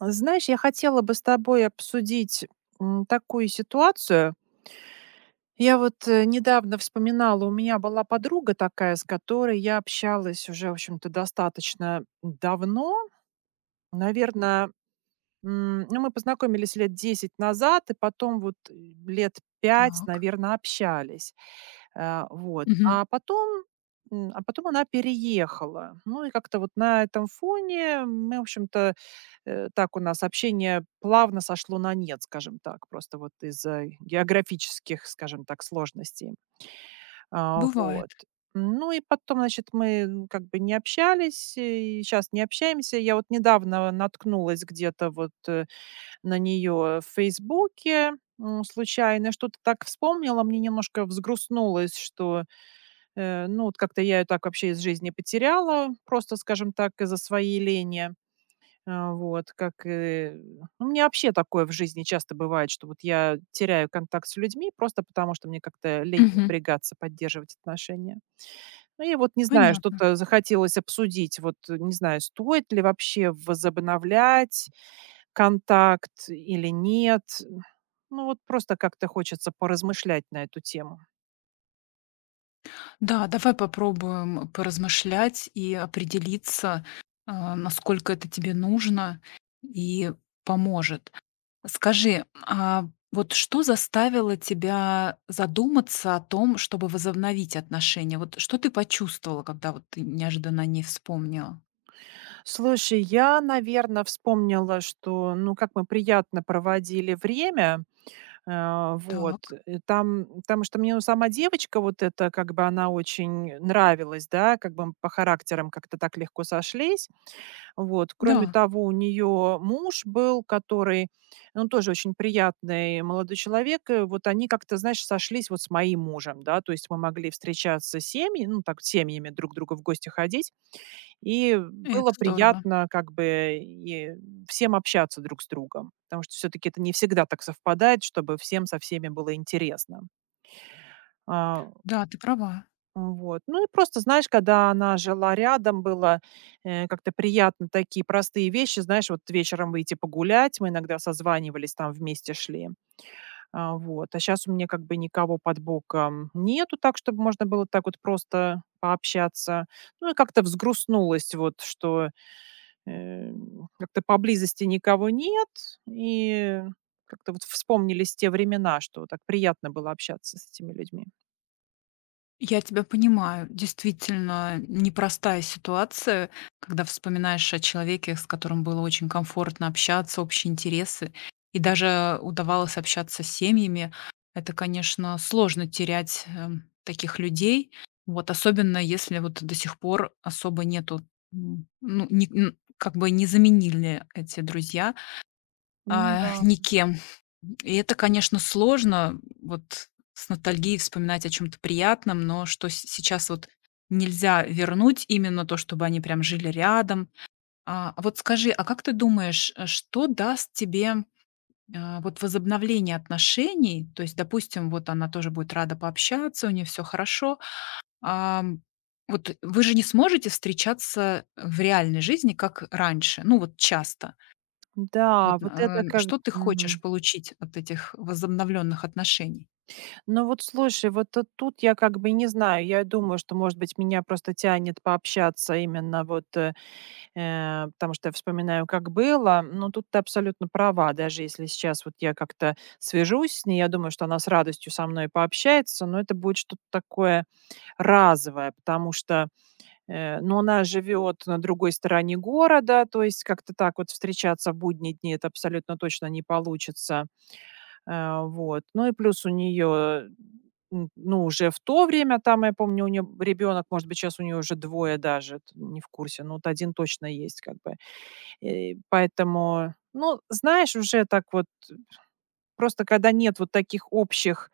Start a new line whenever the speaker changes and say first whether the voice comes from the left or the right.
right: Знаешь, я хотела бы с тобой обсудить такую ситуацию. Я вот недавно вспоминала, у меня была подруга такая, с которой я общалась уже, в общем-то, достаточно давно. Наверное, ну, мы познакомились лет 10 назад, и потом вот лет пять,
left: Так.
right: наверное, общались. Вот.
left: Мгм.
right: А потом она переехала. Ну и как-то вот на этом фоне мы, в общем-то, так у нас общение плавно сошло на нет, скажем так, просто вот из-за географических, скажем так, сложностей.
left: Бывает.
right: Вот. Ну и потом, значит, мы, как бы не общались, и сейчас не общаемся. Я вот недавно наткнулась где-то вот, на нее в "Фейсбуке", случайно, что-то так вспомнила, мне немножко взгрустнулось, что, ну, вот как-то я ее так вообще из жизни потеряла, просто, скажем так, из-за своей лени. Вот, как, ну, у меня вообще такое в жизни часто бывает, что вот я теряю контакт с людьми просто потому, что мне как-то лень
left: Мгм.
right: напрягаться, поддерживать отношения. Ну, я вот не знаю,
left: Понятно.
right: что-то захотелось обсудить. Вот не знаю, стоит ли вообще возобновлять контакт или нет. Ну, вот просто как-то хочется поразмышлять на эту тему.
left: Да, давай попробуем поразмышлять и определиться, насколько это тебе нужно и поможет. Скажи, а вот что заставило тебя задуматься о том, чтобы возобновить отношения? Вот что ты почувствовала, когда вот ты неожиданно не вспомнила?
right: Слушай, я, наверное, вспомнила, что, ну, как мы приятно проводили время. Вот.
left: Так.
right: И там, потому что мне, ну, сама девочка вот эта, как бы она очень нравилась, да, как бы мы по характерам как-то так легко сошлись. Вот. Кроме
left: Да,
right: того, у нее муж был, который, ну, тоже очень приятный молодой человек. И вот они как-то, знаешь, сошлись вот с моим мужем, да, то есть мы могли встречаться семьи, ну, так, семьями друг к другу в гости ходить. И
left: это
right: было
left: здорово.
right: приятно как бы и всем общаться друг с другом, потому что все таки это не всегда так совпадает, чтобы всем со всеми было интересно. А,
left: Да, ты права.
right: вот. Ну и просто, знаешь, когда она жила рядом, было, как-то приятно такие простые вещи, знаешь, вот вечером выйти погулять, мы иногда созванивались, там вместе шли. Вот. А сейчас у меня как бы никого под боком нету так, чтобы можно было так вот просто пообщаться. Ну и как-то взгрустнулось вот, что Э, как-то поблизости никого нет, и как-то вот вспомнились те времена, что так приятно было общаться с этими людьми.
left: Я тебя понимаю. Действительно, непростая ситуация, когда вспоминаешь о человеке, с которым было очень комфортно общаться, общие интересы, и даже удавалось общаться с семьями. Это, конечно, сложно терять таких людей, вот особенно если вот до сих пор особо нету, ну, как бы не заменили эти друзья.
right: Ну
left: А,
right: да.
left: никем. И это, конечно, сложно вот с ностальгией вспоминать о чем то приятном, но что се сейчас вот нельзя вернуть именно то, чтобы они прям жили рядом. А вот скажи, а как ты думаешь, что даст тебе, а, вот возобновление отношений? То есть, допустим, вот она тоже будет рада пообщаться, у нее все хорошо. Ам, вот вы же не сможете встречаться в реальной жизни, как раньше, ну, вот часто.
right: Да,
left: Вот,
right: вот это как.
left: что ты хочешь
right: Мгм.
left: получить от этих возобновленных отношений?
right: Ну вот слушай, вот тут я как бы не знаю. Я думаю, что, может быть, меня просто тянет пообщаться именно вот, потому что я вспоминаю, как было. Но тут ты абсолютно права. Даже если сейчас вот я как-то свяжусь с ней, я думаю, что она с радостью со мной пообщается, но это будет что-то такое разовая, потому что, ну, она живет на другой стороне города, то есть как-то так вот встречаться в будние дни это абсолютно точно не получится. Вот. Ну и плюс у нее, ну, уже в то время, там, я помню, у нее ребенок, может быть, сейчас у нее уже двое даже, не в курсе, но вот один точно есть, как бы. И поэтому, ну, знаешь, уже так вот просто когда нет вот таких общих,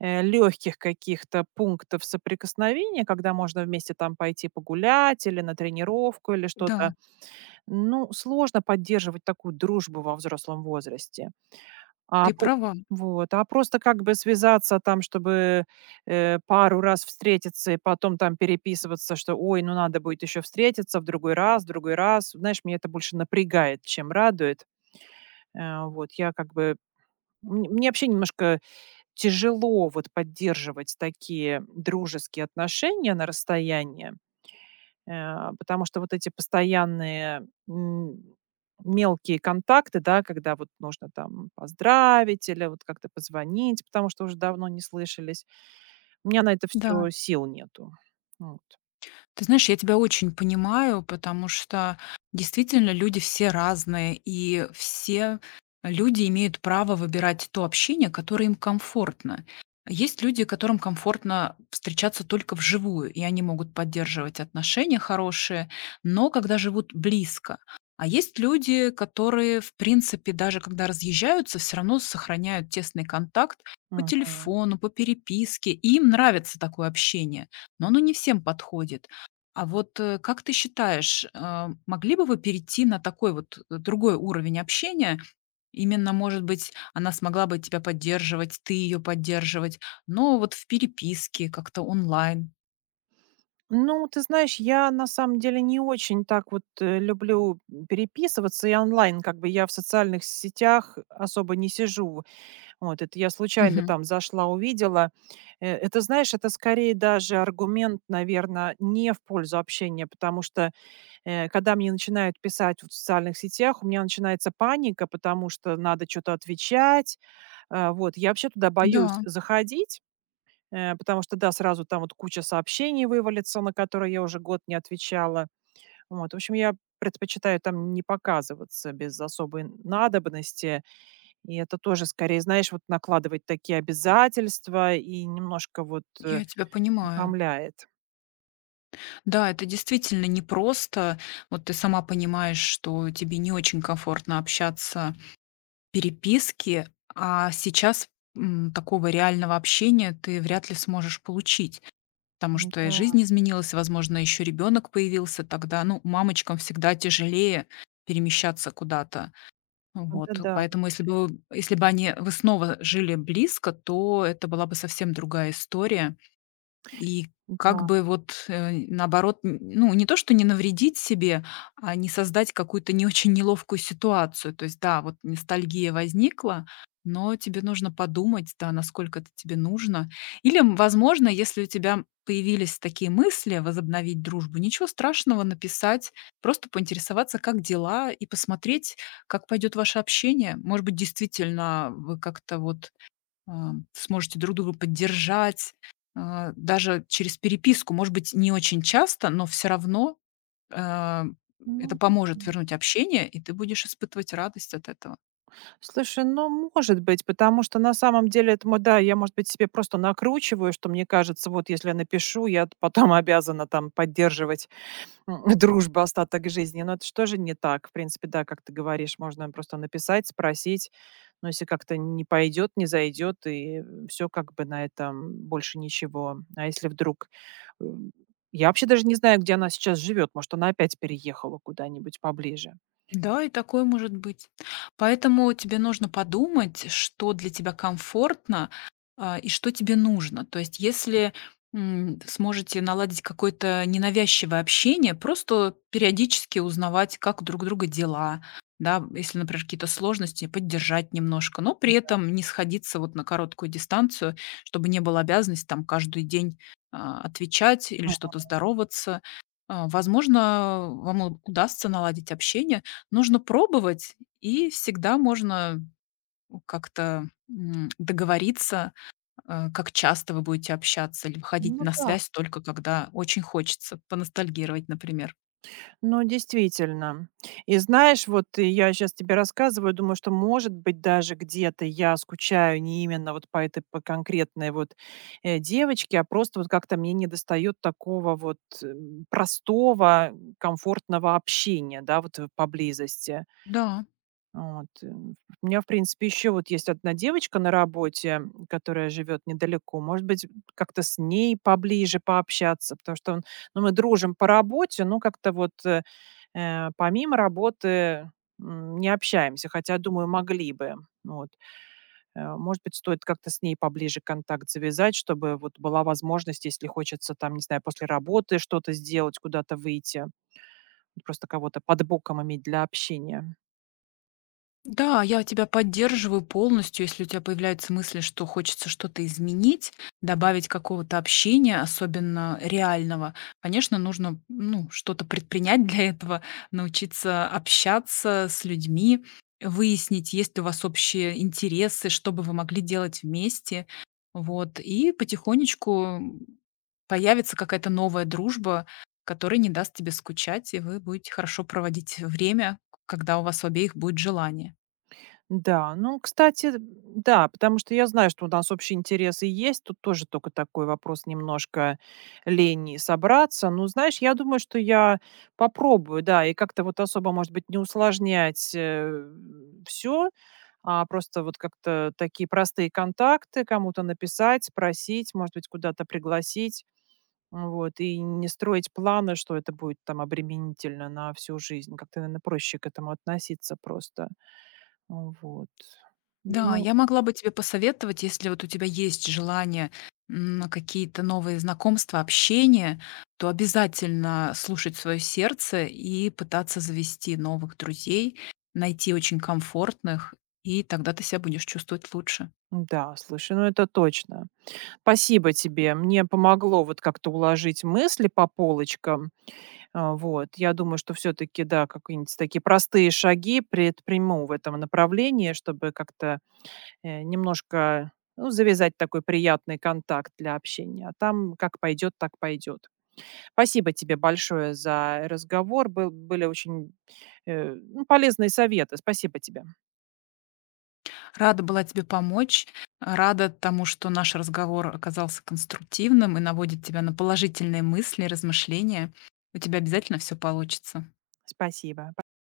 right: легких каких-то пунктов соприкосновения, когда можно вместе там пойти погулять или на тренировку, или
left: Да,
right: что-то, ну, сложно поддерживать такую дружбу во взрослом возрасте. А
left: ты
right: по
left: права.
right: а просто как бы связаться там, чтобы, пару раз встретиться и потом там переписываться, что: "Ой, ну надо будет еще встретиться в другой раз, в другой раз". Знаешь, меня это больше напрягает, чем радует. Вот, я как бы мн мне вообще немножко тяжело вот поддерживать такие дружеские отношения на расстоянии, потому что вот эти постоянные мелкие контакты, да, когда вот нужно там поздравить или вот как-то позвонить, потому что уже давно не слышались. У меня на это
left: Да.
right: все сил нету. Вот.
left: Ты знаешь, я тебя очень понимаю, потому что действительно люди все разные, и все люди имеют право выбирать то общение, которое им комфортно. Есть люди, которым комфортно встречаться только вживую, и они могут поддерживать отношения хорошие, но когда живут близко. А есть люди, которые, в принципе, даже когда разъезжаются, все равно сохраняют тесный контакт по
right: Мгм.
left: телефону, по переписке, и им нравится такое общение, но оно не всем подходит. А вот, как ты считаешь, могли бы вы перейти на такой вот, другой уровень общения? Именно, может быть, она смогла бы тебя поддерживать, ты ее поддерживать, но вот в переписке, как-то онлайн.
right: Ну, ты знаешь, я на самом деле не очень так вот люблю переписываться и онлайн, как бы я в социальных сетях особо не сижу. Вот, это я случайно
left: Мгм.
right: там зашла, увидела. Это, знаешь, это скорее даже аргумент, наверное, не в пользу общения, потому что, когда мне начинают писать вот в социальных сетях, у меня начинается паника, потому что надо что то отвечать. Вот, я вообще туда боюсь
left: Да,
right: заходить, потому что, да, сразу там вот куча сообщений вывалится, на которые я уже год не отвечала. Вот, в общем, я предпочитаю там не показываться без особой надобности. И это тоже скорее, знаешь, вот накладывать такие обязательства и немножко вот,
left: я тебя понимаю.
right: утомляет.
left: Да, это действительно непросто. Вот ты сама понимаешь, что тебе не очень комфортно общаться в переписке, а сейчас, такого реального общения ты вряд ли сможешь получить. Потому что и
right: М-да,
left: жизнь изменилась, возможно, еще ребенок появился тогда. Ну, мамочкам всегда тяжелее перемещаться куда-то. Вот.
right: да,
left: Поэтому если бы, если бы вы снова жили близко, то это была бы совсем другая история. И
right: да.
left: как
right: Да.
left: бы вот, наоборот, н ну, не то, что не навредить себе, а не создать какую-то не очень неловкую ситуацию. То есть, да, вот ностальгия возникла, но тебе нужно подумать, да, насколько это тебе нужно. Или, возможно, если у тебя появились такие мысли возобновить дружбу, ничего страшного написать, просто поинтересоваться, как дела, и посмотреть, как пойдет ваше общение. Может быть, действительно, вы как-то вот сможете друг друга поддержать, а, даже через переписку, может быть, не очень часто, но все равно, а, это
right: Ну, да.
left: поможет вернуть общение, и ты будешь испытывать радость от этого.
right: Слушай, ну, может быть, потому что на самом деле это мо да, я, может быть, себе просто накручиваю, что мне кажется, вот если я напишу, я т потом обязана там поддерживать. М, дружба остаток жизни. Но это ж тоже не так. В принципе, да, как ты говоришь, можно просто написать, спросить. Но если как-то не пойдет, не зайдет, и все как бы на этом больше ничего. А если вдруг м, я вообще даже не знаю, где она сейчас живет. Может, она опять переехала куда-нибудь поближе.
left: Да, и такое может быть. Поэтому тебе нужно подумать, что для тебя комфортно, и что тебе нужно. То есть, если, сможете наладить какое-то ненавязчивое общение, просто периодически узнавать, как у друг друга дела, да, если, например, какие-то сложности, поддержать немножко, но при этом не сходиться вот на короткую дистанцию, чтобы не было обязанности там каждый день, отвечать или
right: А,
left: что-то здороваться. А, возможно, вам у удастся наладить общение. Нужно пробовать, и всегда можно как-то, договориться, как часто вы будете общаться или выходить
right: Ну
left: на
right: да.
left: связь только когда очень хочется поностальгировать, например.
right: Ну, действительно. И знаешь, вот и я сейчас тебе рассказываю, думаю, что, может быть, даже где-то я скучаю не именно вот по этой, по конкретной вот, девочке, а просто вот как-то мне недостает такого вот, простого, комфортного общения, да, вот, поблизости.
left: Да.
right: Вот. У меня, в принципе, еще вот есть одна девочка на работе, которая живет недалеко. Может быть, как-то с ней поближе пообщаться, потому что ну, мы дружим по работе, но как-то вот помимо работы не общаемся, хотя, думаю, могли бы. Вот. Может быть, стоит как-то с ней поближе контакт завязать, чтобы вот была возможность, если хочется там, не знаю, после работы что-то сделать, куда-то выйти, просто кого-то под боком иметь для общения.
left: Да, я тебя поддерживаю полностью, если у тебя появляются мысли, что хочется что-то изменить, добавить какого-то общения, особенно реального. Конечно, нужно ну, что-то предпринять для этого, научиться общаться с людьми, выяснить, есть ли у вас общие интересы, что бы вы могли делать вместе. Вот. И потихонечку появится какая-то новая дружба, которая не даст тебе скучать, и вы будете хорошо проводить время, когда у вас у обеих будет желание.
right: Да, ну, кстати, да, потому что я знаю, что у нас общие интересы есть. Тут тоже только такой вопрос немножко лени собраться. Ну, знаешь, я думаю, что я попробую, да, и как-то вот особо, может быть, не усложнять все, а просто вот как-то такие простые контакты кому-то написать, спросить, может быть, куда-то пригласить. Вот, и не строить планы, что это будет там обременительно на всю жизнь. Как-то, наверное, проще к этому относиться просто. Вот.
left: Да,
right: Ну
left: я могла бы тебе посоветовать, если вот у тебя есть желание на какие-то новые знакомства, общение, то обязательно слушать свое сердце и пытаться завести новых друзей, найти очень комфортных, и тогда ты себя будешь чувствовать лучше.
right: да, слушай, ну это точно. Спасибо тебе. Мне помогло вот как-то уложить мысли по полочкам. Вот. Я думаю, что все-таки, да, какие-нибудь такие простые шаги предприму в этом направлении, чтобы как-то немножко ну, завязать такой приятный контакт для общения. А там как пойдет, так пойдет. Спасибо тебе большое за разговор. Были очень ну, полезные советы. Спасибо тебе.
left: Рада была тебе помочь, рада тому, что наш разговор оказался конструктивным и наводит тебя на положительные мысли, размышления. У тебя обязательно все получится.
right: Спасибо.